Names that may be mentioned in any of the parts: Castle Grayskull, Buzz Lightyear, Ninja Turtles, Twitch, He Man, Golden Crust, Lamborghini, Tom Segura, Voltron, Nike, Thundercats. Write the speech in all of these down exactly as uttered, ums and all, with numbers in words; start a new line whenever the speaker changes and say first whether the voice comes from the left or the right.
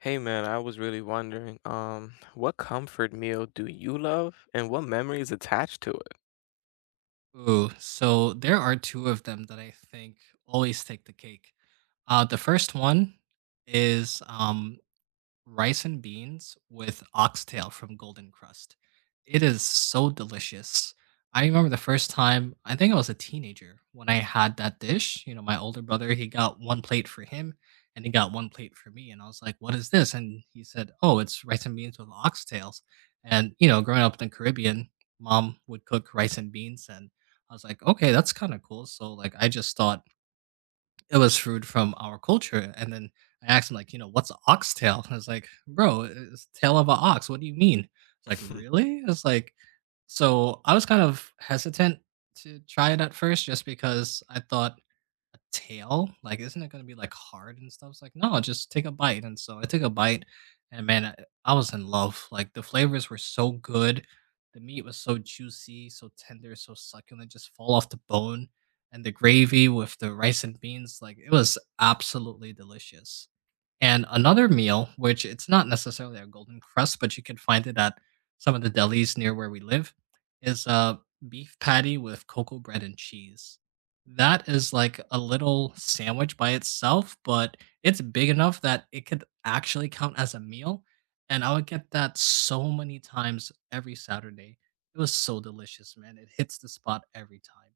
left: Hey man, I was really wondering, um, what comfort meal do you love and what memory is attached to
right: Ooh, so there are two of them that I think always take the cake. Uh, the first one is um, rice and beans with oxtail from Golden Crust. It is so delicious. I remember the first time, I think I was a teenager when I had that dish. You know, my older brother, he got one plate for him and he got one plate for me. And I was like, what is this? And he said, oh, it's rice and beans with oxtails. And, you know, growing up in the Caribbean, mom would cook rice and beans. And I was like, okay, that's kind of cool. So, like, I just thought, it was food from our culture. And then I asked him, like, you know, what's a oxtail? And I was like, bro, it's tail of an ox. What do you mean? It's like,
left: it?
right: really? It's like, so I was kind of hesitant to try it at first just because I thought a tail? Like, isn't it gonna be like hard and stuff? It's like, no, just take a bite. And so I took a bite, and man, I, I was in love. Like the flavors were so good, the meat was so juicy, so tender, so succulent, just fall off the bone. And the gravy with the rice and beans, like it was absolutely delicious. And another meal, which it's not necessarily a Golden Crust, but you can find it at some of the delis near where we live, is a beef patty with cocoa bread and cheese. That is like a little sandwich by itself, but it's big enough that it could actually count as a meal. And I would get that so many times every Saturday. It was so delicious, man. It hits the spot every time.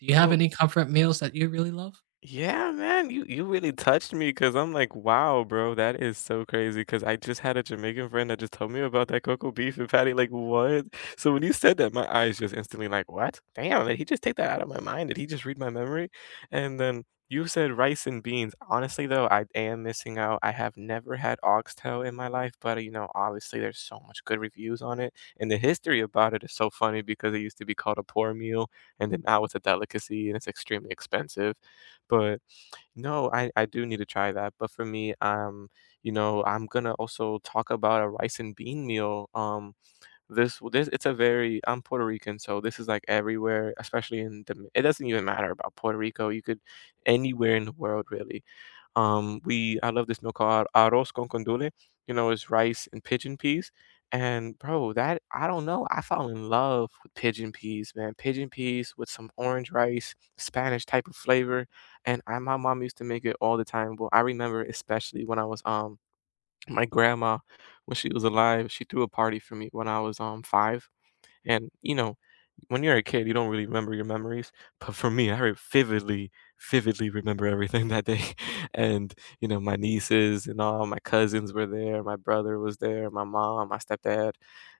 right: Do you have
left: Bro,
right: any comfort meals that you really love?
left: yeah, man, you you really touched me because 'cause I'm like, "Wow, bro, that is so crazy. Because I just had a Jamaican friend that just told me about that cocoa beef and patty, like, "What?" So when you said that, my eyes just instantly like, "What? Damn, did he just take that out of my mind? Did he just read my memory?" And then you said rice and beans. Honestly, though, I am missing out. I have never had oxtail in my life, but, you know, obviously, there's so much good reviews on it, and the history about it is so funny because it used to be called a poor meal, and then now it's a delicacy, and it's extremely expensive. But no, I I do need to try that. But for me, um, you know, I'm gonna also talk about a rice and bean meal. Um, this this it's a very I'm Puerto Rican, so this is like everywhere, especially in the it doesn't even matter about Puerto Rico. You could anywhere in the world really. Um, we I love this meal called arroz con condole. You know, it's rice and pigeon peas. And bro, that I don't know. I fell in love with pigeon peas, man. Pigeon peas with some orange rice, Spanish type of flavor. And I, my mom used to make it all the time. Well, I remember especially when I was um my grandma, when she was alive, she threw a party for me when I was um five, and, you know, when you're a kid, you don't really remember your memories, but for me, I re vividly, vividly remember everything that day, and, you know, my nieces and all my cousins were there, my brother was there, my mom, my stepdad,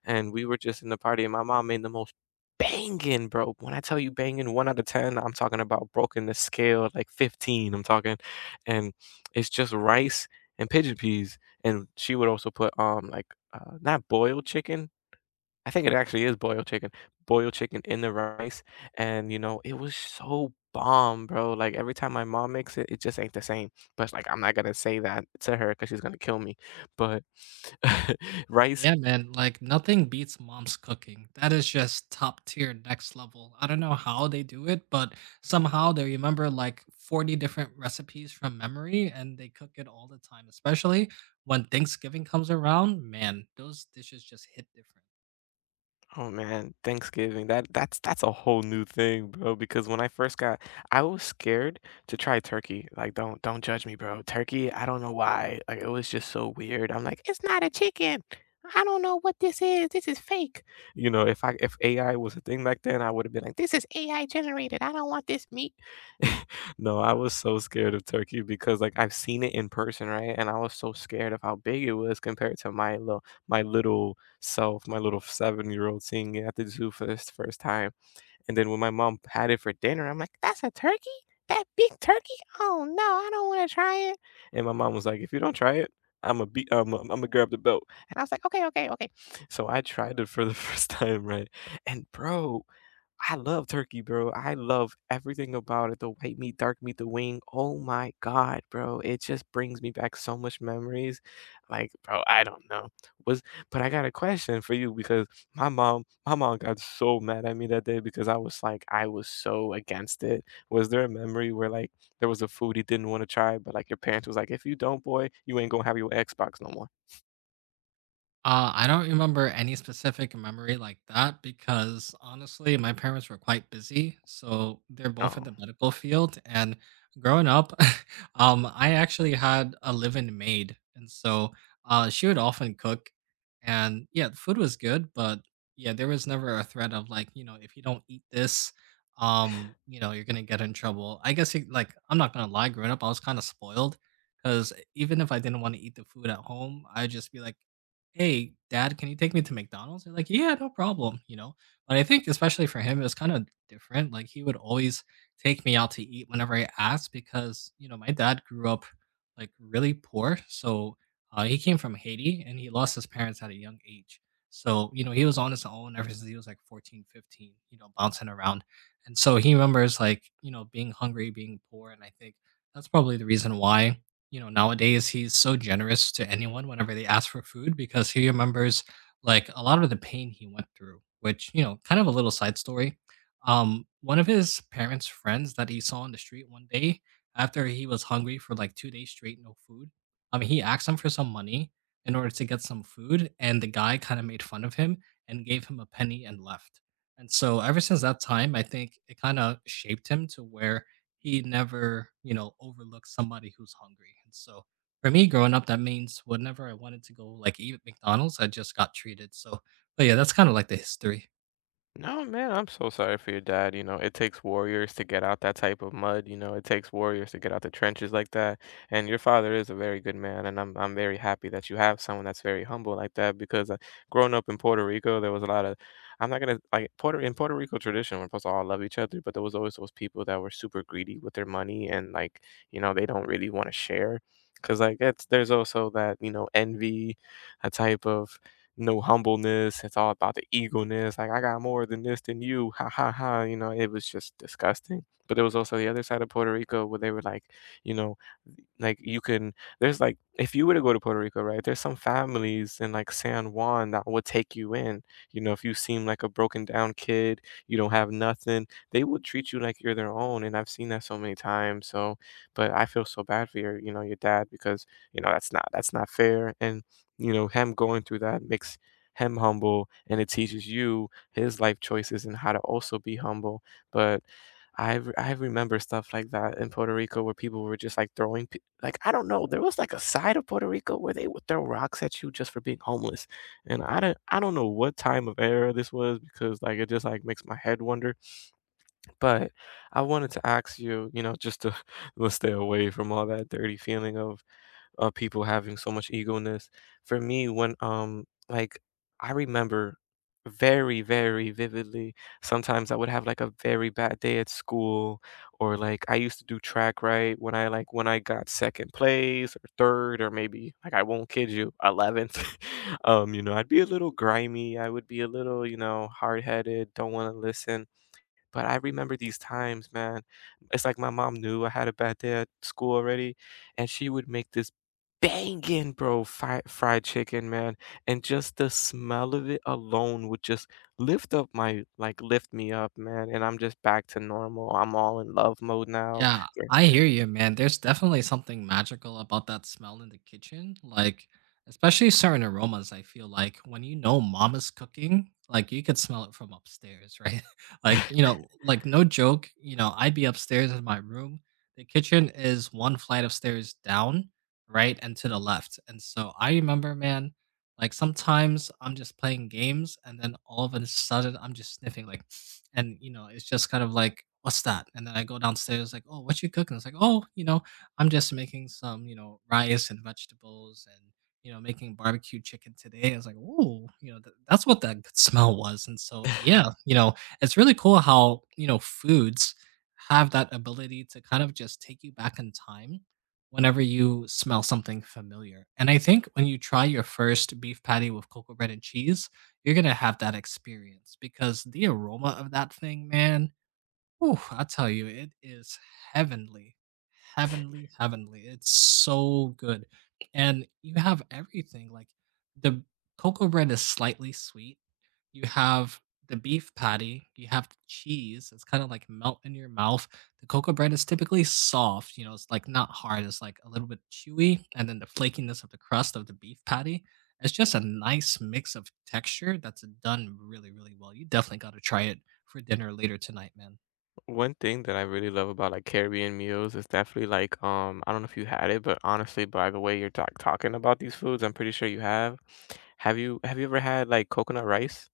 left: and we were just in the party, and my mom made the most banging, bro. When I tell you banging one out of ten, I'm talking about broken the scale, like fifteen, I'm talking, and it's just rice and pigeon peas, and she would also put, um, like, uh, not boiled chicken, I think it actually is boiled chicken. Boiled chicken in the rice, and, you know, it was so bomb, bro, like, every time my mom makes it, it just ain't the same, but, like, I'm not gonna say that to her because she's gonna kill me, but rice.
right: Yeah, man. Like nothing beats mom's cooking. That is just top tier, next level. I don't know how they do it, but somehow they remember like forty different recipes from memory and they cook it all the time, especially when Thanksgiving comes around. Man, those dishes just hit different.
left: Oh man, Thanksgiving. That that's that's a whole new thing, bro, because when I first got I was scared to try turkey. Like don't don't judge me, bro. Turkey, I don't know why. Like it was just so weird. I'm like, "It's not a chicken. I don't know what this is. This is fake." You know, if I if A I was a thing back then, I would have been like, "This is A I generated. I don't want this meat." No, I was so scared of turkey because like I've seen it in person, right? And I was so scared of how big it was compared to my little my little so my little seven-year-old seeing it at the zoo for this first time, and then when my mom had it for dinner, I'm like, "That's a turkey? That big turkey? Oh no, I don't want to try it." And my mom was like, "If you don't try it, I am a be, I am going Imma grab the belt." And I was like, "Okay, okay, okay." So I tried it for the first time, right? And bro, I love turkey, bro. I love everything about it, the white meat, dark meat, the wing. Oh my God, bro. It just brings me back so much memories. Like, bro, I don't know. Was But I got a question for you because my mom, my mom got so mad at me that day because I was like, I was so against it. Was there a memory where like there was a food you didn't want to try, but like your parents was like, if you don't, boy, you ain't gonna have your Xbox no more?
right: Uh, I don't remember any specific memory like that because honestly, my parents were quite busy. So they're both in
left: Oh.
right: the medical field. And growing up, um, I actually had a live in maid. And so uh, she would often cook. And yeah, the food was good. But yeah, there was never a threat of like, you know, if you don't eat this, um, you know, you're going to get in trouble. I guess, it, like, I'm not going to lie, growing up, I was kind of spoiled because even if I didn't want to eat the food at home, I'd just be like, hey dad, can you take me to McDonald's? They're like, yeah, no problem, you know. But I think especially for him it was kind of different, like he would always take me out to eat whenever I asked, because you know, my dad grew up like really poor. So uh, he came from Haiti and he lost his parents at a young age. So you know, he was on his own ever since he was like fourteen, fifteen. You know, bouncing around. And so he remembers like, you know, being hungry, being poor. And I think that's probably the reason why, you know, nowadays he's so generous to anyone whenever they ask for food, because he remembers like a lot of the pain he went through, which, you know, kind of a little side story. Um, one of his parents' friends that he saw on the street one day after he was hungry for like two days straight, no food. I mean, he asked him for some money in order to get some food, and the guy kind of made fun of him and gave him a penny and left. And so, ever since that time, I think it kind of shaped him to where he never, you know, overlooks somebody who's hungry. And so for me growing up, that means whenever I wanted to go like eat at McDonald's, I just got treated. So, but yeah, that's kind of like the history.
left: No, man, I'm so sorry for your dad. You know, it takes warriors to get out that type of mud. You know, it takes warriors to get out the trenches like that. And your father is a very good man, and I'm I'm very happy that you have someone that's very humble like that. Because uh, growing up in Puerto Rico, there was a lot of I'm not gonna like Puerto in Puerto Rico tradition. We're supposed to all love each other, but there was always those people that were super greedy with their money, and like you know they don't really want to share. Cause like it's there's also that you know envy, a type of no humbleness. It's all about the egoness. Like I got more than this than you. Ha ha ha. You know, it was just disgusting. But there was also the other side of Puerto Rico where they were like, you know, like you can there's like if you were to go to Puerto Rico, right? There's some families in like San Juan that would take you in. You know, if you seem like a broken down kid, you don't have nothing, they will treat you like you're their own. And I've seen that so many times. So but I feel so bad for your, you know, your dad because, you know, that's not that's not fair. And you know, him going through that makes him humble and it teaches you his life choices and how to also be humble. But I've I r- I remember stuff like that in Puerto Rico where people were just like throwing pe- like I don't know there was like a side of Puerto Rico where they would throw rocks at you just for being homeless, and I don't I don't know what time of era this was because like it just like makes my head wonder, but I wanted to ask you you know just to let's stay away from all that dirty feeling of uh, people having so much ego in this. For me, when um like I remember very, very vividly, sometimes I would have like a very bad day at school, or like I used to do track right when I like when I got second place or third or maybe like I won't kid you, eleventh. um, you know, I'd be a little grimy, I would be a little, you know, hard headed, don't want to listen, but I remember these times, man. It's like my mom knew I had a bad day at school already, and she would make this banging, bro, fi fried chicken, man. And just the smell of it alone would just lift up my like lift me up, man. And I'm just back to normal. I'm all in love mode now.
right: Yeah, I hear you, man. There's definitely something magical about that smell in the kitchen. Like, especially certain aromas, I feel like when you know mama's cooking, like you could smell it from upstairs, right? Like, you know, like no joke, you know, I'd be upstairs in my room. The kitchen is one flight of stairs down, right, and to the left. And so I remember, man, like sometimes I'm just playing games and then all of a sudden I'm just sniffing like, and you know, it's just kind of like, what's that? And then I go downstairs like, oh, what you cooking? It's like, oh, you know, I'm just making some, you know, rice and vegetables and, you know, making barbecue chicken today. I was like, oh, you know, th- that's what that good smell was. And so yeah, you know, it's really cool how, you know, foods have that ability to kind of just take you back in time whenever you smell something familiar. And I think when you try your first beef patty with cocoa bread and cheese, you're gonna have that experience because the aroma of that thing, man, whew, I tell you, it is heavenly. Heavenly, heavenly. It's so good. And you have everything, like, the cocoa bread is slightly sweet, you have the beef patty, you have the cheese. It's kind of like melt in your mouth. The cocoa bread is typically soft, you know, it's like not hard, it's like a little bit chewy. And then the flakiness of the crust of the beef patty. It's just a nice mix of texture that's done really, really well. You definitely got to try it for dinner later tonight, man.
left: One thing that I really love about like Caribbean meals is definitely like um I don't know if you had it, but honestly, by the way you're talk talking about these foods, I'm pretty sure you have. Have you have you ever had like coconut rice?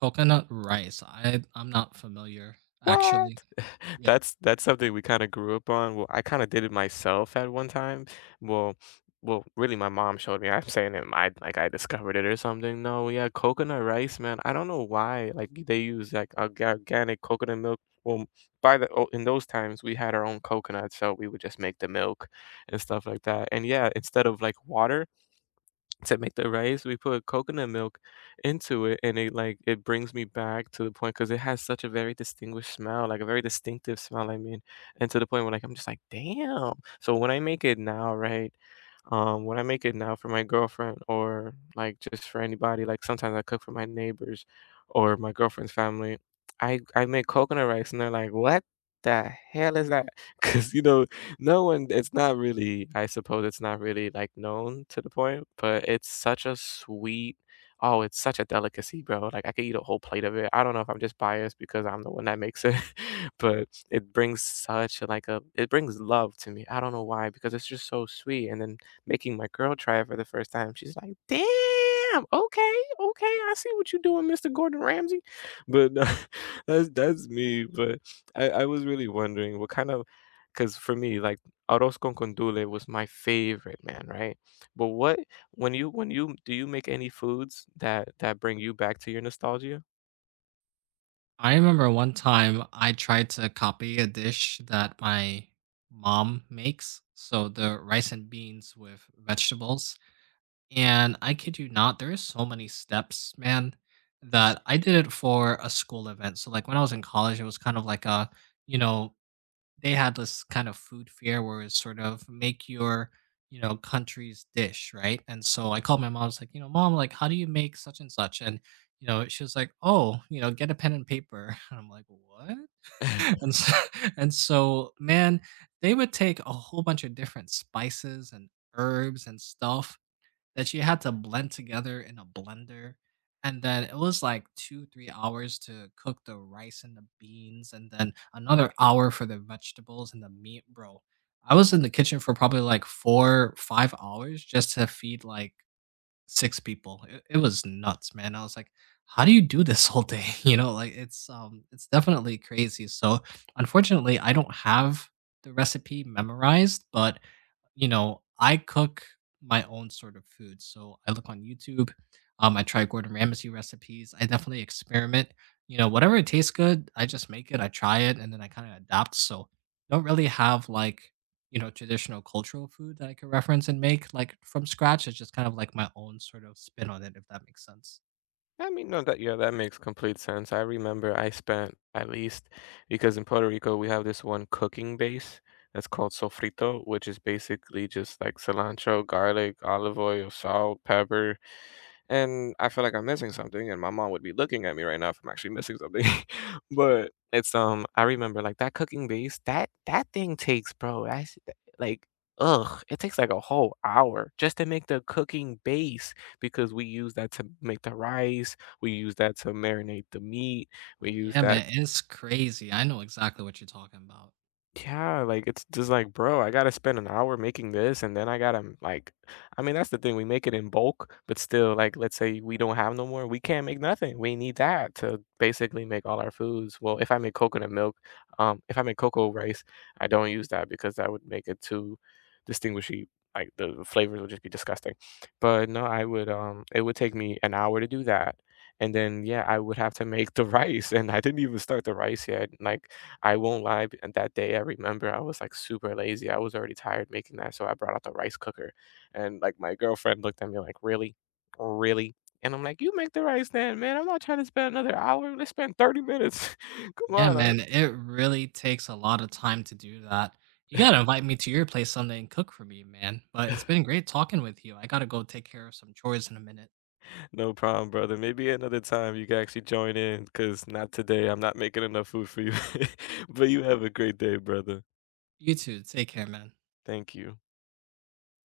right: Coconut rice. I, I'm not familiar, actually.
left: What?
right: Yeah.
left: That's that's something we kinda grew up on. Well, I kinda did it myself at one time. Well well, really, my mom showed me. I'm saying it I like, I discovered it or something. No, yeah, coconut rice, man. I don't know why, like, they use, like, org organic coconut milk. Well, by the oh, in those times, we had our own coconuts, so we would just make the milk and stuff like that. And, yeah, instead of, like, water to make the rice, we put coconut milk into it, and it like it brings me back to the point because it has such a very distinguished smell, like a very distinctive smell. I mean, and to the point where like I'm just like, damn. So when I make it now, right? Um, when I make it now for my girlfriend or like just for anybody, like sometimes I cook for my neighbors or my girlfriend's family. I I make coconut rice, and they're like, what? The hell is that? Because you know no one it's not really I suppose it's not really, like, known to the point, but it's such a sweet oh, it's such a delicacy, bro, like, I could eat a whole plate of it. I don't know if I'm just biased because I'm the one that makes it, but it brings such, a, like, a it brings love to me. I don't know why, because it's just so sweet, and then making my girl try it for the first time, she's like, "Damn, okay, okay, I see what you're doing, Mister Gordon Ramsay." But, that's that's me, but I I was really wondering what kind of because for me, like arroz con condole was my favorite, man, right? But what when you when you do you make any foods that that bring you back to your nostalgia?
right: I remember one time I tried to copy a dish that my mom makes. So the rice and beans with vegetables. And I kid you not, there is so many steps, man, that I did it for a school event. So like when I was in college, it was kind of like a, you know, they had this kind of food fair where it's sort of make your, you know, country's dish, right? And so I called my mom. I was like, you know, mom, like, how do you make such and such? And, you know, she was like, oh, you know, get a pen and paper. And I'm like, what? And so, and so man, they would take a whole bunch of different spices and herbs and stuff that she had to blend together in a blender. And then it was like two, three hours to cook the rice and the beans, and then another hour for the vegetables and the meat, bro. I was in the kitchen for probably like four, five hours just to feed like six people. It, it was nuts, man. I was like, how do you do this whole day? You know, like it's um it's definitely crazy. So unfortunately, I don't have the recipe memorized, but you know, I cook my own sort of food. So I look on YouTube. Um, I try Gordon Ramsay recipes. I definitely experiment. You know, whatever it tastes good, I just make it, I try it, and then I kind of adapt. So don't really have like, you know, traditional cultural food that I could reference and make like from scratch. It's just kind of like my own sort of spin on it, if that makes sense.
left: I mean, no, that yeah, that makes complete sense. I remember I spent at least because in Puerto Rico we have this one cooking base that's called sofrito, which is basically just like cilantro, garlic, olive oil, salt, pepper, and I feel like I'm missing something, and my mom would be looking at me right now if I'm actually missing something. but it's um, I remember like that cooking base that that thing takes, bro. That's like. Ugh, it takes like a whole hour just to make the cooking base because we use that to make the rice, we use that to marinate the meat, we use
right: Yeah,
left: that.
right: man, it's crazy. I know exactly what you're talking about.
left: Yeah, like, it's just like, "Bro, I gotta spend an hour making this, and then I gotta, like" I mean, that's the thing, we make it in bulk, but still, like, let's say we don't have no more, we can't make nothing, we need that to basically make all our foods. Well, if I make coconut milk, um, if I make cocoa rice, I don't use that because that would make it too distinguishy, like, the flavors would just be disgusting. But, no, I would, um it would take me an hour to do that, and then, yeah, I would have to make the rice, and I didn't even start the rice yet, like, I won't lie, b and that day, I remember I was, like, super lazy, I was already tired making that, so I brought out the rice cooker, and, like, my girlfriend looked at me like, "Really? Really?" And I'm like, "You make the rice then, man, I'm not trying to spend another hour, let's spend thirty minutes, come
right: Yeah,
left: on, uh"
right: man, it really takes a lot of time to do that. You gotta invite me to your place someday and cook for me, man. But it's been great talking with you. I gotta go take care of some chores in a minute.
left: No problem, brother, maybe another time you can actually join in, cause not today, I'm not making enough food for you, but you have a great day, brother.
right: You too. Take care, man.
left: Thank you.